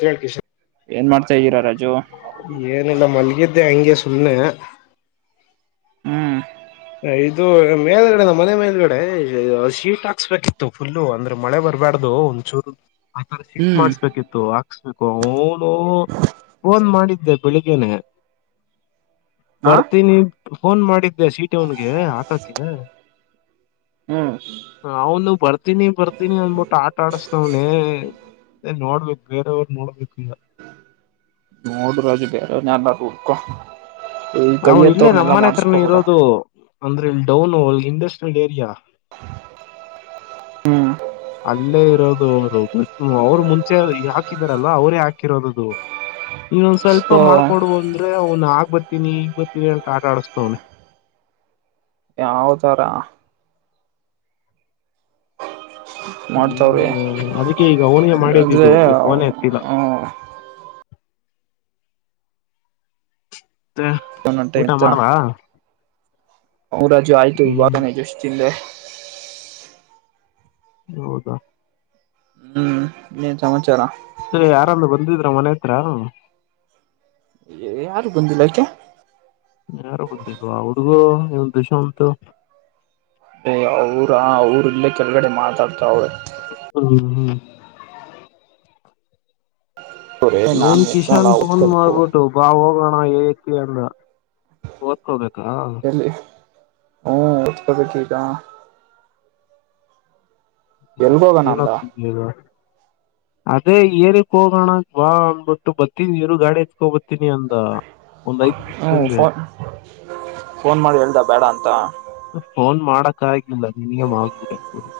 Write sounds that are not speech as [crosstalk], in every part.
ಕೇಳಿ ಕಿಶೋ ಏನ್ ಮಾಡ್ತಾ ಇದ್ದೀರಾ ರಾಜು ಇದ್ದೆ ಅಂಗೆ ಸುಮ್ಮನೇ ಹ್ಮ್ ಇದು ಮೇಲ್ಗಡೆ ನಮ್ಮ ಮನೆ ಮೇಲ್ಗಡೆ ಶೀಟ್ ಹಾಕ್ಸ್ಬೇಕಿತ್ತು ಫುಲ್ ಅಂದ್ರೆ ಮಳೆ ಬರ್ಬಾರಡ್ದು ಒಂಚೂರು ಆ ತರ ಶೀ ಹ್ಮ್ ಮಾಡ್ಬೇಕಿತ್ತು ಹಾಕ್ಸ್ಬೇಕು ಅವನು ಫೋನ್ ಮಾಡಿದ್ದೆ ಬೆಳಿಗ್ಗೆನೆ ಹಾ ಬರ್ತೀನಿ ಫೋನ್ ಮಾಡಿದ್ದೆ ಸೀಟ ಅವನ್ಗೆ ಹಾಕಕ್ಕೇ ಹ್ಮ್ ಅವ್ನು ಬರ್ತೀನಿ ಬರ್ತೀನಿ ಅಂದಬಿಟ್ಟು ಆಟ ಆಡಸ್ತವ್ನ ಅ ನೋಡ್ಬೇಕು ಬೇರೆಯವ್ರು ನೋಡ್ಬೇಕುಲ್ಲ ಮೂರು ರೋಜೆ ಬೇರೆನ ಎಲ್ಲೂ ಉಡ್ಕೊ ಅವ ಇಲ್ಲೇ ನಮ್ಮ ಮನೆತ್ರರನ ಇರೋದು ಅಂದ್ರೆ ಇಲ್ಲಿ ಡೌನ್ ಒಲ್ ಇಂಡಸ್ಟ್ರಿಯಲ್ ಏರಿಯಾ ಹ್ಮ್ ಅಲ್ಲೇ ಇರೋದು ಅವರು ಅವ್ರು ಮುಂಚೆ ಹಾಕಿದಾರಲ್ಲ ಅವರೇ ಹಾಕಿರೋದುದು ಆ ಇವೊಂದ ಸ್ವಲ್ಪ ಮಾಡಕೊಡು ಅಂದ್ರೆ ಅವ್ನು ಆಗ್ ಬರ್ತೀನಿ ಈಗ್ ಬರ್ತೀನಿ ಅಂತ ಆಟ ಆಡಸ್ತವ್ನೇ ಯಾವ ತರ ಮಾಡ್ತಾವ್ರಿ ಹ್ಮ್ ಅದಕ್ಕೆ ಈಗ ಅವನಿಗೆ ಅಂದ್ರೆ ಮಾಡಿದ್ದಿದ್ದು ಈ ಫೋನೇ ಎತ್ತಲಿಲ್ಲ ಮತ್ತೆ ಊಟ ಮಾಡಿದ ಮ್ಮ್ ರಾಜು ಆಯ್ತು ಹ್ಮ್ ಇವಾಗಣೆ ಜಸ್ಟ್ ತಿಂದೆ ಹೌದಾ ಹ್ಮ್ ಇನ್ನೇನು ಸಮಾಚಾರ ಮತ್ತೇ ಯಾರನ್ನ ಬಂದಿದ್ರ ಮನೆ ಹತ್ರ ಯಾರೂ ಬಂದಿಲ್ಲ ಯಾಕೆ ಯಾರು ಬಂದಿಲ್ವಾ ಹುಡುಗುರೂ ಇವನು ದಶಾಂತು ಅವರ ಅವರು ಇಲ್ಲೇ ಕೆಳಗಡೆ ಮಾತಾಡ್ತ ಅವ್ರೆ ಹ್ಮ ಹ್ಮ್ ನಾನ್ ಇವನು ಕಷನ್ ಫೋನ್ ಓದ್ಕೋಬೇಕು ಮಾಡ್ಬಿಟ್ಟು ಬಾ ಹೋಗೋಣ ಹಏಕ್ಕೆ ಅಂದ ಓದ್ಕೋಬೇಕಾ ಹ್ಮ ಓದ್ಕೋಬೇಕು ಈಗ ಎಲ್ಗೋಗಣ ಏನ್ ಅಂದ ಓದ್ತ ಇದೀಯ ಈಗ ಅದೇ ಏರಿಕ್ ಹೋಗೋಣ ಬಾ ಅಂದಬಟ್ಟು ಬತಿದ್ ಇವ್ರು ಗಾಡಿ ಎತ್ಕೋಬ ಹತೀನಿ ಅಂದ ಒಂದ್ ಐದ್ ಹ್ಞೂ ನಿಮಿಷದಿಂದ ಫೋನ್ ಫೋನ್ ಮಾಡಿ ಹೇಳ ಬೇಡ ಅಂತ ಫೋನ್ ಮಾಡಕ ಆಗಲ್ಲ ನಿನಗೆ ಆಗಬೂರಿ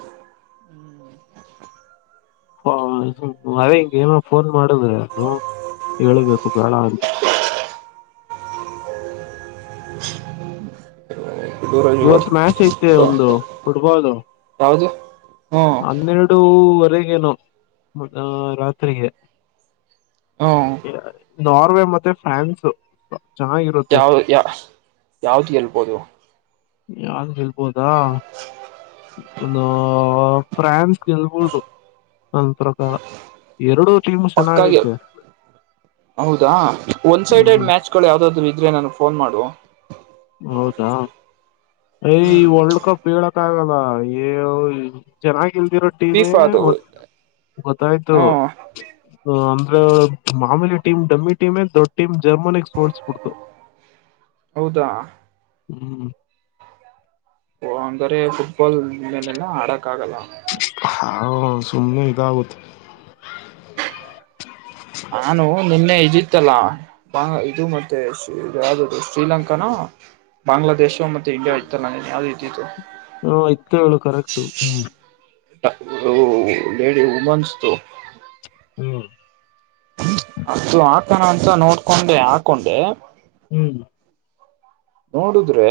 ಹ ಅದೇ ಹಿಂಗ ಏನೋ ಫೋನ್ ಮಾಡುದ್ರೆ ಅನು ಹೇಳಬೇಕು ಬೇಡ ಅಂತ ದೂರ ಇವತ್ ಮ್ಯಾಚ್ ಐತೆ ಒಂದು ಫುಟ್ಬಾಲ್ ಯಾವುದು ಹ್ಞೂ ಹನ್ನೆರಡವರೆಗೇನು ರಾತ್ರಿಗೆ ಹ ನಾರ್ವೆ ಮತ್ತೆ ಫ್ರಾನ್ಸ್ ಚೆನ್ನಾಗಿ ಯಾವ ಯ ಯಾವ್ದು ಗೆಲ್ಬೋದು ಯಾದ ಗೆಲಬೋದಾ. ಒಂದು ಫ್ರಾನ್ಸ್ ಗೆಲ್ಬೋದು ನನ್ನ ಪ್ರಕಾರ ಎರಡು ಪಕ್ಕ ಗೆ ಹೌದಾ ಒನ್ ಸೈಡೆಡ್ ಹ್ಮ್ ಮ್ಯಾಚ್ ಳ ಯಾವ್ದಾದ್ರು ಇದ್ರ ನನಗ ಫೋನ್ ಮಾಡು. ಹೌದಾ. ಯ ಈ ಹ್ಮ್ ವರ್ಲ್ಡ್ ಕಪ್ ಹೇಳೋಕ ಆಗಲ್ಲ ಏ ಚೆನ್ನಾಗಿಲ್ದಿರೋ ಟೀಮೆ ಫೀಫಾ ಅದು ಗೊತ್ತಾಯ್ತು. ಹಾ ಅಂದ್ರ ಮಾಮೂಲಿ ಟೀಮ್ ಡಮ್ಮಿ ಟೀಮೇ ದೊಡ್ಡ ಟೀಮ್ ಜರ್ಮನಿಗ್ ಸೋಲಸಿ ಬಿಟತು. ಹೌದಾ. ಹ್ಮ್. ಓ ಅಂಗಾರೆ ಫುಟ್ಬಾಲ್ ಮೇಲೆಲ್ಲ ಆಡಕ್ ಆಗಲ್ಲ. ಹಾ ಸುಮನೆ ಇದಾಗತ್ತೆ. ನಾನು ನಿನ್ನೆ ಇದಿತ್ತಲ್ಲ. ಬಾಂಗ ಇದು ಮತ್ತೆ ಯಾವದದು ಶ್ರೀಲಂಕಾನ ಬಾಂಗ್ಲಾದೇಶ [unintelligible] ಮತ್ತ ಇಂಡಿಯಾ ಇತ್ತನ ಯಾವದ ಇದ್ದಿದು. ಹಾ ಇತ್ತು ಹೇಳು ಕರೆಕ್ಟ ಹ್ಮ. [unintelligible] ಲೇಡಿ ಉಮೆನ್ಸ್ ಹ್ಮ್. ಹ ಅದು ಹಾಕಣ ಅಂತ ನೋಡ್ಕೊಂಡೆ ಹಾಕೊಂಡೆ. ಹ್ಮ್. ನೋಡುದ್ರೆ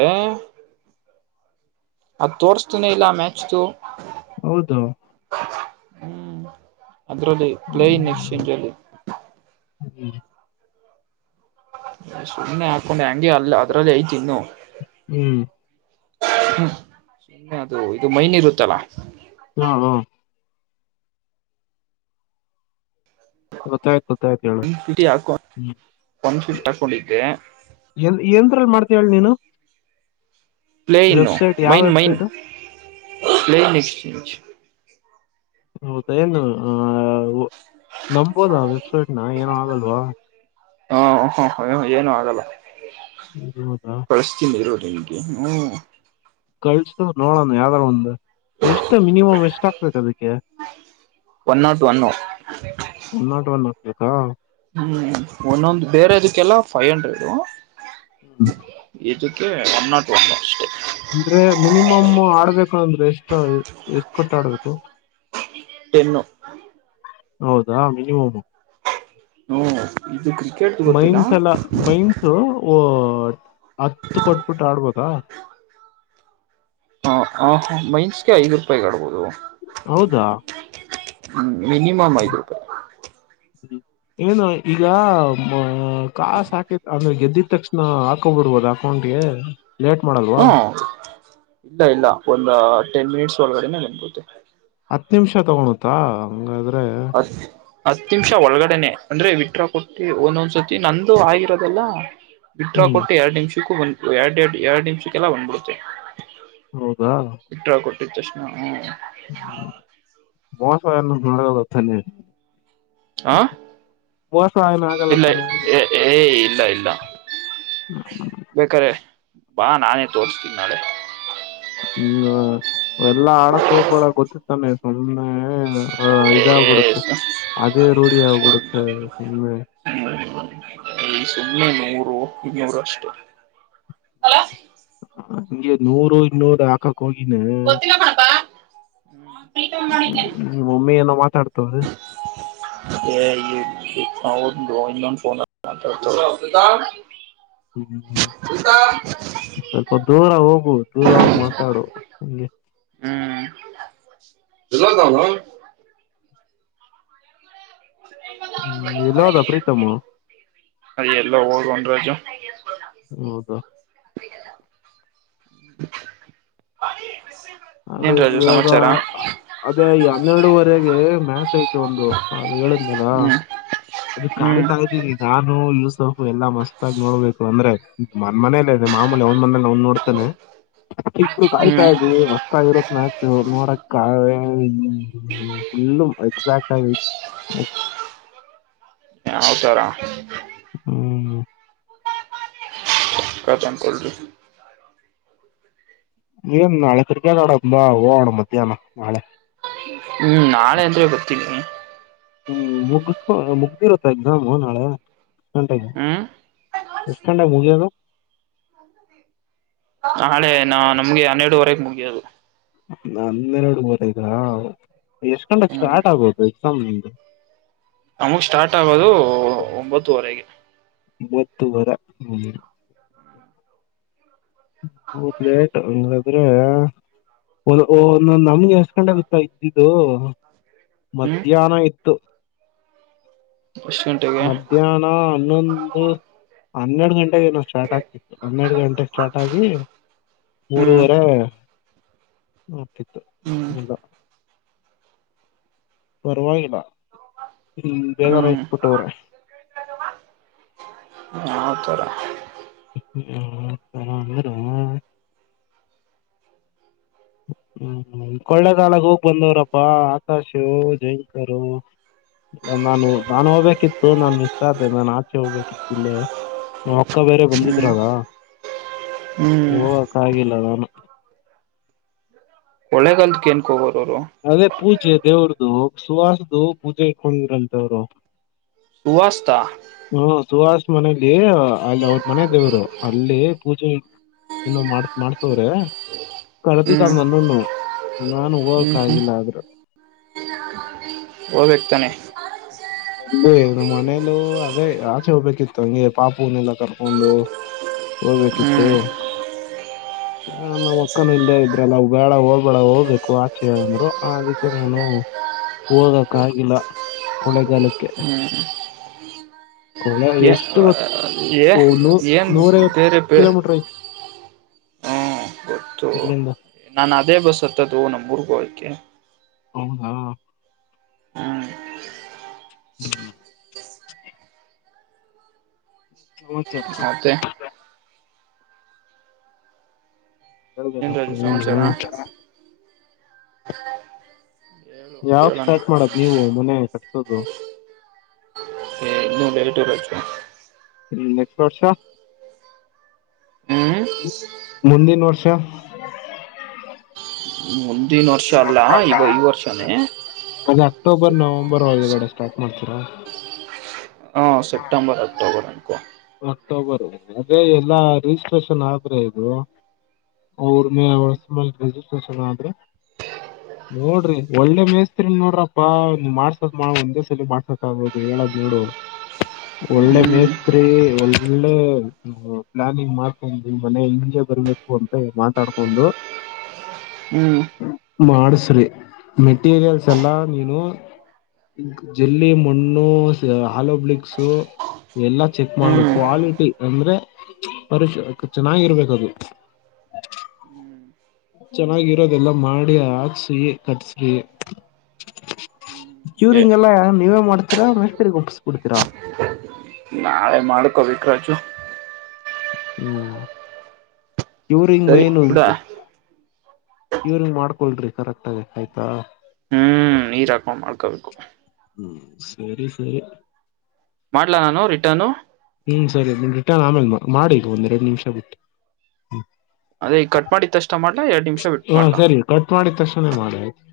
ಅದ್ ತೋರ್ಸ್ತನ ಇಲ್ಲ ಆ ಮ್ಯಾಚ್ದು. ಹೌದು. ಹ್ಮ್ ಅದ್ರಲ್ಲಿ ಪ್ಲೇ ಇನ್ ಎಕ್ಸ್ಚೇಂಜ್ ಅಲ್ಲಿ. ಹ್ಮ್. ಸುಮ್ಮ್ನೆ ಹಾಕೊಂಡೆ ಹೆಂಗೆ ಅಲ್ಲ ಅದ್ರಲ್ಲಿ ಐತಿ ಇನ್ನು. ಹ್ಮ್. ಹ್ಮ್ [unintelligible] ಇದು ಮೈನ್ ಇರುತ್ತಲ್ಲಾ. [unintelligible] ಗೊತ್ತಾಗುತ್ತ ಗೊತ್ತಾಗುತ್ತ ಹೇಳು. ಒನ್ ಫಿಫ್ಟಿ ಹಾಕೊ ಒನ್ ಫಿಫ್ಟಿ ಹಾಕೊಂಡಿದ್ದೆ ಎ ಎಂತ್ರಲ್ಲಿ ಮಾಡ್ತೀ ಹೇಳ ನೀನು. ಪ್ಲೇ ಇನೋ ವೆಬ್ಸೈಟ್ ಯಾವ main main website plane exchange. ಹೌದ ಏನು ಆ ನಂಬಬೋದಾ ಆ ವೆಬ್ಸೈಟ್ ನ ಏನ ಆಗಲ್ವಾ. ಹ ಹ ಹ ಏನು ಆಗಲ್ಲ. ಹೌದಾ. ಕಳಸ್ತೀನಿ ಇರು ನಿನಗೆ ಹ್ಮ. ಕಳ್ಸ ನೋಡೋಣ ಯಾವ್ದಾರ ಒಂದು ಎಷ್ಟು ಮಿನಿಮಮ್ ಎಷ್ಟ ಹಾಕ್ಬೇಕ ಅದಕ್ಕೆ. One not one. One not one ಹಾಕ್ಬೇಕಾ. ಹ್ಮ್ ಒಂದೊಂದ ಬೇರೆ ಅದಕ್ಕೆಲ್ಲ ಫೈವ್ ಹಂಡ್ರೆಡ. ಹ್ಮ. ಇದಕ್ಕೆ ಒನ್ ನಾಟ್ ಒನ್ ಅಷ್ಟೇ. ಅಂದ್ರೆ ಮಿನಿಮ ಆಡ್ಬೇಕು ಅಂದ್ರೆ ಎಷ್ಟು ಎಷ್ಟ ಕೊಟ್ಟ ಆಡ್ಬೇಕು. ಟೆನ್ನು. ಹೌದಾ ಮಿನಿಮಮು. ಹ ಇದು ಕ್ರಿಕೆಟ್ ಗೊತ್ತಿಲ್ಲ. ಓ ಹತ್ತು ಕೊಟ್ಬಿಟ್ಟು ಆಡ್ಬೋದಾ. ಹ ಹ ಮೈನ್ಸ್ಗೆ ಐದು್ ರೂಪಾಯಿ ಆಡ್ಬೋದು. ಹೌದಾ. ಹ್ಮ್ ಮಿನಿಮ್ ಐದು ರೂಪಾಯಿ. ಹ್ಮ್. ಏನು ಈಗ ಅ ಕಾಸ್ ಹಾಕೇತ್ ಅಂದ್ರೆ ಗೆದ್ದಿದ ತಕ್ಷಣ ಹಾಕೊಂಡ್ಬರ್ಬೋದಾ. ತೋೊಂಡಿಯ. ಲೇಟ್ ಮಾಡೋದು. ಹ್ಮ ಇಲ್ಲ ಇಲ್ಲ ಒಂದ ಟೆನ್ ಮಿನಿಟ್ಸ್ ಒಳಗಡೆನೆ ನನ್ಬೆ. ಹತ್ತು ನಿಮಿಷ ತಗಳುತ್ತಾ ಹಂಗಾದ್ರೆ. ಹ. ಹತ್ ನಿಮಿಷ ಒಳಗಡೆನೆ ಅಂದ್ರೆ ವಿಟ್ರ ಕೊಟ್ಟು ಒಂದೊಂದ್ಸತಿ ನಂದು ಆಗಿರೋದೆಲ್ಲ. ಬಿಡ್ರಾ ಹ್ಮ್ ಕೊಟ್ಟು ಎರಡ್ ನಿಮಿಷಕ್ಕೂ ಒಂದ್ ಎರಡ್ಡು ಎರಡ್ ನಿಮಿಷಕ್ಕೆಲ್ಲ ಬಂದ್ಬಿಡುತ್ತೆ. ಹೌದಾ. ಇಟ್ರ ಕೊಟ್ಟಿದ ತಕ್ಷಣ ಹ್ಮ್. ್ಮ ಮಸ ನಥನ. ಹಾ ಮೋಸ ಏನ ಆಗಲ್ಲ ಇಲ್ಲ ತಾನೆ ಏ ಇಲ್ಲ ಇಲ್ಲ. ಹ್ಮ. ಬೇಕಾರೆ ಬಾ ನಾನೇ ತೋರ್ಸ್ತೀನಿ ನಾಳೆ. ಹ್ಮ್ ಎಲ್ಲಾ ಆಡಕ್ ಹೋಗ್ಬಳ ಗೊತ್ತಿತ್ತಾನೆ ಸುಮ್ಮ್ನೆ. ಹಾ ಇದಾಗ್ಬಿಡುತ್ತೆ ಅದೇ ರೂಢಿ ಆಗ್ಬಿಡುತ್ತೆ ಸುಮ್ಮೆ. ಹ್ಮ ಈ ಸುಮ್ಮನೆ ನೂರು ಇನ್ನೂರು ಅಷ್ಟು. ಹಂಗೆ ನೂರು ಇನ್ನೂರು ಹಾಕ. ಕೋಗಿನಮ್ಮ ಗೊತ್ತಿಲ್ಲ ಕಣಪ್ಪಾ ಪ್ರೀತಮ್ ಮಾಡಿದ್ದೇನೆ ಒಮ್ಮೆ ಲ್ಲ ಮಾತಾಡ್ತವ್ರ. [inaudible] [unintelligible] ಹ್ಮ್್ಮ ಸ್ವಲ್ಪ ದೂರ ಹೋಗು ದೂರ ಹೋಗ ಮಾತಾಡು ಹಂಗೆ. ಹ್ಮ್ಲ್ಲ. ಹ್ಮ್ ಎಲ್ಲ ಹದ ಪ್ರೀತಮ. ಅದ ಎಲ್ಲ ಹೋಗ ಒೊಂಡ ರಜು. ಹೌದಾ. ಅದೇ ಏನ್ ಈ ರಾಜು ಯೋಗ. ಸಮಾಚಾರ ಅದೇ ಈ ಹನ್ನೆರಡುವರೆಗೆ ಮ್ಯಾಚ್ ಆಯ್ತು ಒಂದು ಅ್ ಹೇಳದ್ ಮೇಲ. ಹ್ಮ್ ಅದ ಹ್ಮ್ ಕಾಯ್ತಾಯ್ದೀರಿ. ನಾನು ಯೂಸಫ್ ಎಲ್ಲಾ ಮಸ್ತ್ ಆಾಗಿ ನೋಡ್ಬೇಕು ಅಂದ್ರೆ ಮನ್ ಮನೇಲ್ಲೇ ಇದೆ ಮಾಮೂಲಿ ಅವ್ ಮನೇಲ್ಲ ಅವನ್ ನೋಡ್ತಾನೆ. ಇಬ್ರು ಕಾಯ್ತಾ ಹ್ಮ್ ಇದ್ದೀವಿ. ಇರತ್ ಮ್ಯಾಚ್ ನೋಡ ಫುಲ್ಲು ಎಕ್ಸಾಕ್ಟ್ ಆಗ. ಹ [inaudible] ಯಾವತಾರಾ. ಹ್ಮ್. ಕಟನ್ಕಲಿ [inaudible] ಏನ್ ನಾಳೆ ಕರ್ಕ ಅಡಂಬಾ ಹೋಗಣ ಮಧ್ಯಾಹ್ನ ನಾಳೆ. ಹ್ಮ್ ನಾಳೆ ಅಂದ್ರೆ ಗರ್ತೀಿನಿ. ಹ್ಮ್ ಮುಗಸ್ಕೊ ಮುಗ್ದಿರತ್ತ ಎಕ್ಸಾಮು ನಾಳೆ. ಎಷ್ಟ ಗಂಟೆಗೆ ಹ್ಮ್ ಎಷ್ಟ ಗಂಟೆಗೆ ಮುಗಿಯೋದು. ಒಂದು ದೆ. ನಾಳೆ ನಾನಮ್ನಿ ಹನ್ನೆರಡುವರೆಗೆ ಮುಗಿಯೋದು. ಹನ್ನೆರಡು ಮೂರ್ತಾ ಇದಾ ಎಷ್ಟ್ ಗಂಟೇಕ್ ಹ್ಮ್ ಸ್ಟಾರ್ಟ್ ಆಗೋದು ಎಕ್ಸಾಮ್ ನಿಮ್ಮದು. ನಮಗ ಸ್ಟಾರ್ಟ್ ಆಗೋದು ಒಂಬತ್ತುವರೆಗೆ. ಒಂಬತ್ತುವರೆ ಹು. ಹೌದ ಲೇಟ್ ಹಂಗಾದ್ರೆ. ಒಲ ಒಲ್ಲಲ್ಲ ನಮ್ಗೆ ಎಸ್ಕೊಂಡಂಡವಿಲಾ ಇದ್ದು. ಹ್ಮ್ ಮಧ್ಯಾಹ್ನ ಇತ್ತು. ಎಷ್ಟು ಗಂಟೆಗೆ ಮಧ್ಯಾಹ್ನ ಹನ್ನೊಂದು ಹನ್ನೆರಡು ಗಂಟೆಗೆ ಏನ. ಸ್ಟಾರ್ಟ್ ಆಗ್ತಿತ್ತು ಹನ್ನೆರಡು ಗಂಟೆಗೆ ಸ್ಟಾರ್ಟ್ ಆಗಿ ಹ್ಮ್ ಮೂರವರೆ. ಹೊಕ್ಕಿತ್ತು ಹ್ಮ್ ಇಲ್ಲಾ ಪರವಾಗಿಲ್ಲಾ. ಹು ಬೇಗಾರ ಇಕ್ಕಿಬಿಟ್ಟವರೇ. ಕೃಷ್ಣ್ ಜಮಾ ಆ ತರಾ. ಎ ತನಾ ಅಂದರೋ. ಹು ಕಳ್ಳೆಗಾಲಕ್ಕೆ ಹೋಗ ಬಂದವ್ರಪ್ಪಾ ಆಕಾಶ ಜಯಂಕರು. ನಾನು ನಾನ್ ಹೋಗ್ಬೇಕಿತ್ತು ನಾನ್ ಮಿಸ್ ಆದೆ ನಾನ್ ಆಚೆ ಹೋಗ್ಬೇಕಿತ್ತಿಲ್ಲೇ. ನಮ್ಮ ಅಕ್ಕಾ ಬೇರೆ ಹ್ಮ್ ಬಂದಿದ್ರಲ್ಲಾ ಹ್ಮ್ ಹೋಗಕ ಆಗಿಲ್ಲ ನಾನು. ಒಳ್ಳೆಗಲ್ದಕ್ಕೆ ಏನ್ಕ ಹೋಗಗುರು ಅವರು. ಅದೇ ಪೂಜೆ ದೇವರದು ಸುವಾರದ್ದು ಪೂಜೆ ಇಕೊಂಡ್ರಂತವರು. ಉವಷ್ಟ. ಹು ಸುಹಾಸ್ ಮನೇಲಿ ಅಲ್ಲಿ ಅವ್ರ ಮನೆ ದೇವರು ಅಲ್ಲಿ ಪೂಜೆ. ಇನ್ನು ಮಾಡ ಮಾಡತ್ತವರೇ. ಕರದಿದ್ದಾ ಹ್ಮ್ ನನ್ನ ನಾನು ಹೋಗಕಾಗಿಲ್ಲಾ ಆದ್ರ. ಹೋಗಬೇಕತಾನೆ. ಅರ್ಬೆ ನಮ್ಮ ಮನೇಲ್ಲೂ ಅದೇ ಆಚೆ ಹೋಗ್ಬೇಕಿತ್ತು ಹಂಗೆ ಪಾಪೂನೆಲ್ಲಾ ಕರ್ಕೊಂಡು. ಕೀ ಹೋಗ್ಬೇಕಿತ್ತು. ಹ ನಮ್ಮ ಅಕ್ಕಾನು ಇಲ್ಲೇ ಇದ್ರಲ್ಲ ಬೇಡಾ ಹೋಗ್ಬೇಡಾ ಹೋಗ್ಬೇಕು ಆಚೆ ಅಂದ್ರು ಅದಕ್ಕೆ ನಾನು. ಹೋಗಕ ಆಗಿಲ್ಲಾ ಹೊಳೆಗಾಲಕ್ಕೆ. ಎಷ್ಟು ಏನ್ ನೂ ಏನ್ ನೂರೈವತ್ ಬೇರೆ ಬೇ ಕಿಲೋಮೀಟರ್ ಐತಿ ಹತ್ತು ಇಲ್ಲಿಂದ ನಾನ ಅದೇ ಬಸ್ಸು ಹತ್ತದು ನಮ್ಮ ಊರ್ಗ ಹೋಗೋಕೆ. ಹೌದಾ ಹ್ಮ್ ಹು ಹೌ ಚಲಾ. ಮತ್ತೆ. ಏನ್ ಗದಗೆಪ್ಪ ರಾಜು ಹು ಚಲ್ಲಾ. ಹಾ ಯಾವಾಗ ಸ್ಟಾರ್ಟ್ ಮಾಡದ ನೀವು ಮನೆ ಕಟ್ಸೋದು. ಹೆ ಇನ್ನು ಲೇಟು ಮಚ್ಚಾ. ಹು ನೆಕ್ಸ್ಟ್ ವರ್ಷ ಹ್ಮ್ ಮುಂದಿನ ವರ್ಷ. ಇಲ್ಲಾ ಬಿಡ ಲಿಂಕ್ ಆಗಿ. ಮುಂದಿನ ವರ್ಷ ಅಲ್ಲಾ ಈ ವರ್ಷನೇ. ಅದೇ ಅಕ್ಟೋಬರ ನವೆಂಬರ ಒಳಗಡೆ ಸ್ಟಾರ್ಟ್ ಮಾಡ್ತೀರಾ. ಹಾ ಸೆಪ್ಟೆಂಬರ ಅಕ್ಟೋಬರ ಅನ್ನಕೋ. ಅಕ್ಟೋಬರ ಅದೆ ಎಲ್ಲಾ ರಿಜಿಸ್ಟ್ರೇಷನ ಆದ್ರೆ ಇದು. ಅವ್ರ ಮೇಲೆ [unintelligible] ಮೇಲ್ ರೆಜಿಸ್ಟ್ರೇಷನ್ ಆದ್ರೆ. [unintelligible] ನೋಡ್ರಿ ಒಳ್ಳೆ ಮೇಸ್ತ್ರಿ ನೋಡ್ರಪ್ಪಾ ಮಾಡ್ಸೋದ ಮಾಡ ಒಂದೇ ಸಲ ಮಾಡ್ಸಕ್ ಆಗದು ಹೇಳದ್ ನೋಡು. [inaudible] ಒಳ್ಳೆ ಹ್ಮ್ ಮೇಸ್ತ್ರಿ ಒಳ್ಳೆ. ಪ್ಲಾನಿಂಗ್ ಮಾಡ್ಕೊಂಡು ಮನೆ ಹಿಂಗೆ ಬರ್ಬೇಕು ಅಂತ ಮಾತಾಡ್ಕೊಂಡು. ಹ್ಮ್ ಮಾಡಸ್ರಿ ಮೆಟೀರಿಯಲ್ಸ್ ಎಲ್ಲಾ ನೀನು. ಜಲ್ಲಿ ಮಣ್ಣು ಹಲೋ ಬ್ಲಿಕ್ಸು ಎಲ್ಲಾ. ಚೆಕ್ ಮಾಡು ಹ್ಮ್ ಕ್ವಾಲಿಟಿ ಅಂದ್ರೆ ಪರಿಶ ಚೆನ್ನಾಗಿರ್ಬೇಕದು. ಹ್ಮ್ ಚೆನ್ನಾಗಿರೋದೆಲ್ಲ ಮಾಡಿ ಹಾಕ್ಸಿ ಕಟ್ಸ್ರಿ. ಪುರ್ನಿಂಗ್ ಎಲ್ಲ ನೀವೇ ಮಾಡ್ತೀರಾ ಮೆಸ್ರಿಗೆ ಒಪ್ಪಿಸಿ ಬಿಡ್ತೀರಾ. ನಾವೇ ಮಾಡ್ಕೊಬೇಕು ರಾಜು. ಹ್ಮ್ ಇವ್ರಂಗ ಸರಿ ಮೈನ್. ಬಿಡ ಪುರ್ನಿಂಗ್ ಮಾಡ್ಕೊಳ್ರಿ ಕರೆಕ್ಟ್ ಆಗಿ ಆಯ್ತಾ. ಹ್ಮ್ ನೀರ್ಾಕೊಂಡ್ ಮಾಡ್ಕೊಬೇಕು ಹ್ಮ್ ಸರಿ ಸರಿ ಮಾಡಲ ನಾನು ರಿಟರ್ನು. ಹ್ಮ್ ಸರಿ ನೀ ರಿಟರ್ನ್ ಆಮೇಲೆ ಮಾಡಿ ಒಂದೆರಡು ನಿಮಿಷ ಬಿಟ್ಟು. ಅದೇ ಈ ಕಟ್ ಮಾಡಿದತ್ತಷ್ಟ ಮಾಡ್ಲಾ ಎರಡ್ ನಿಮಿಷ ಬಿಟ್ಟು ಹಾ ಮಾಡ್ಲಾ. ಸರಿ ಕಟ್ ಮಾಡಿದ ತಕ್ಷನೇ ಮಾಡಿ ಆಯ್ತು.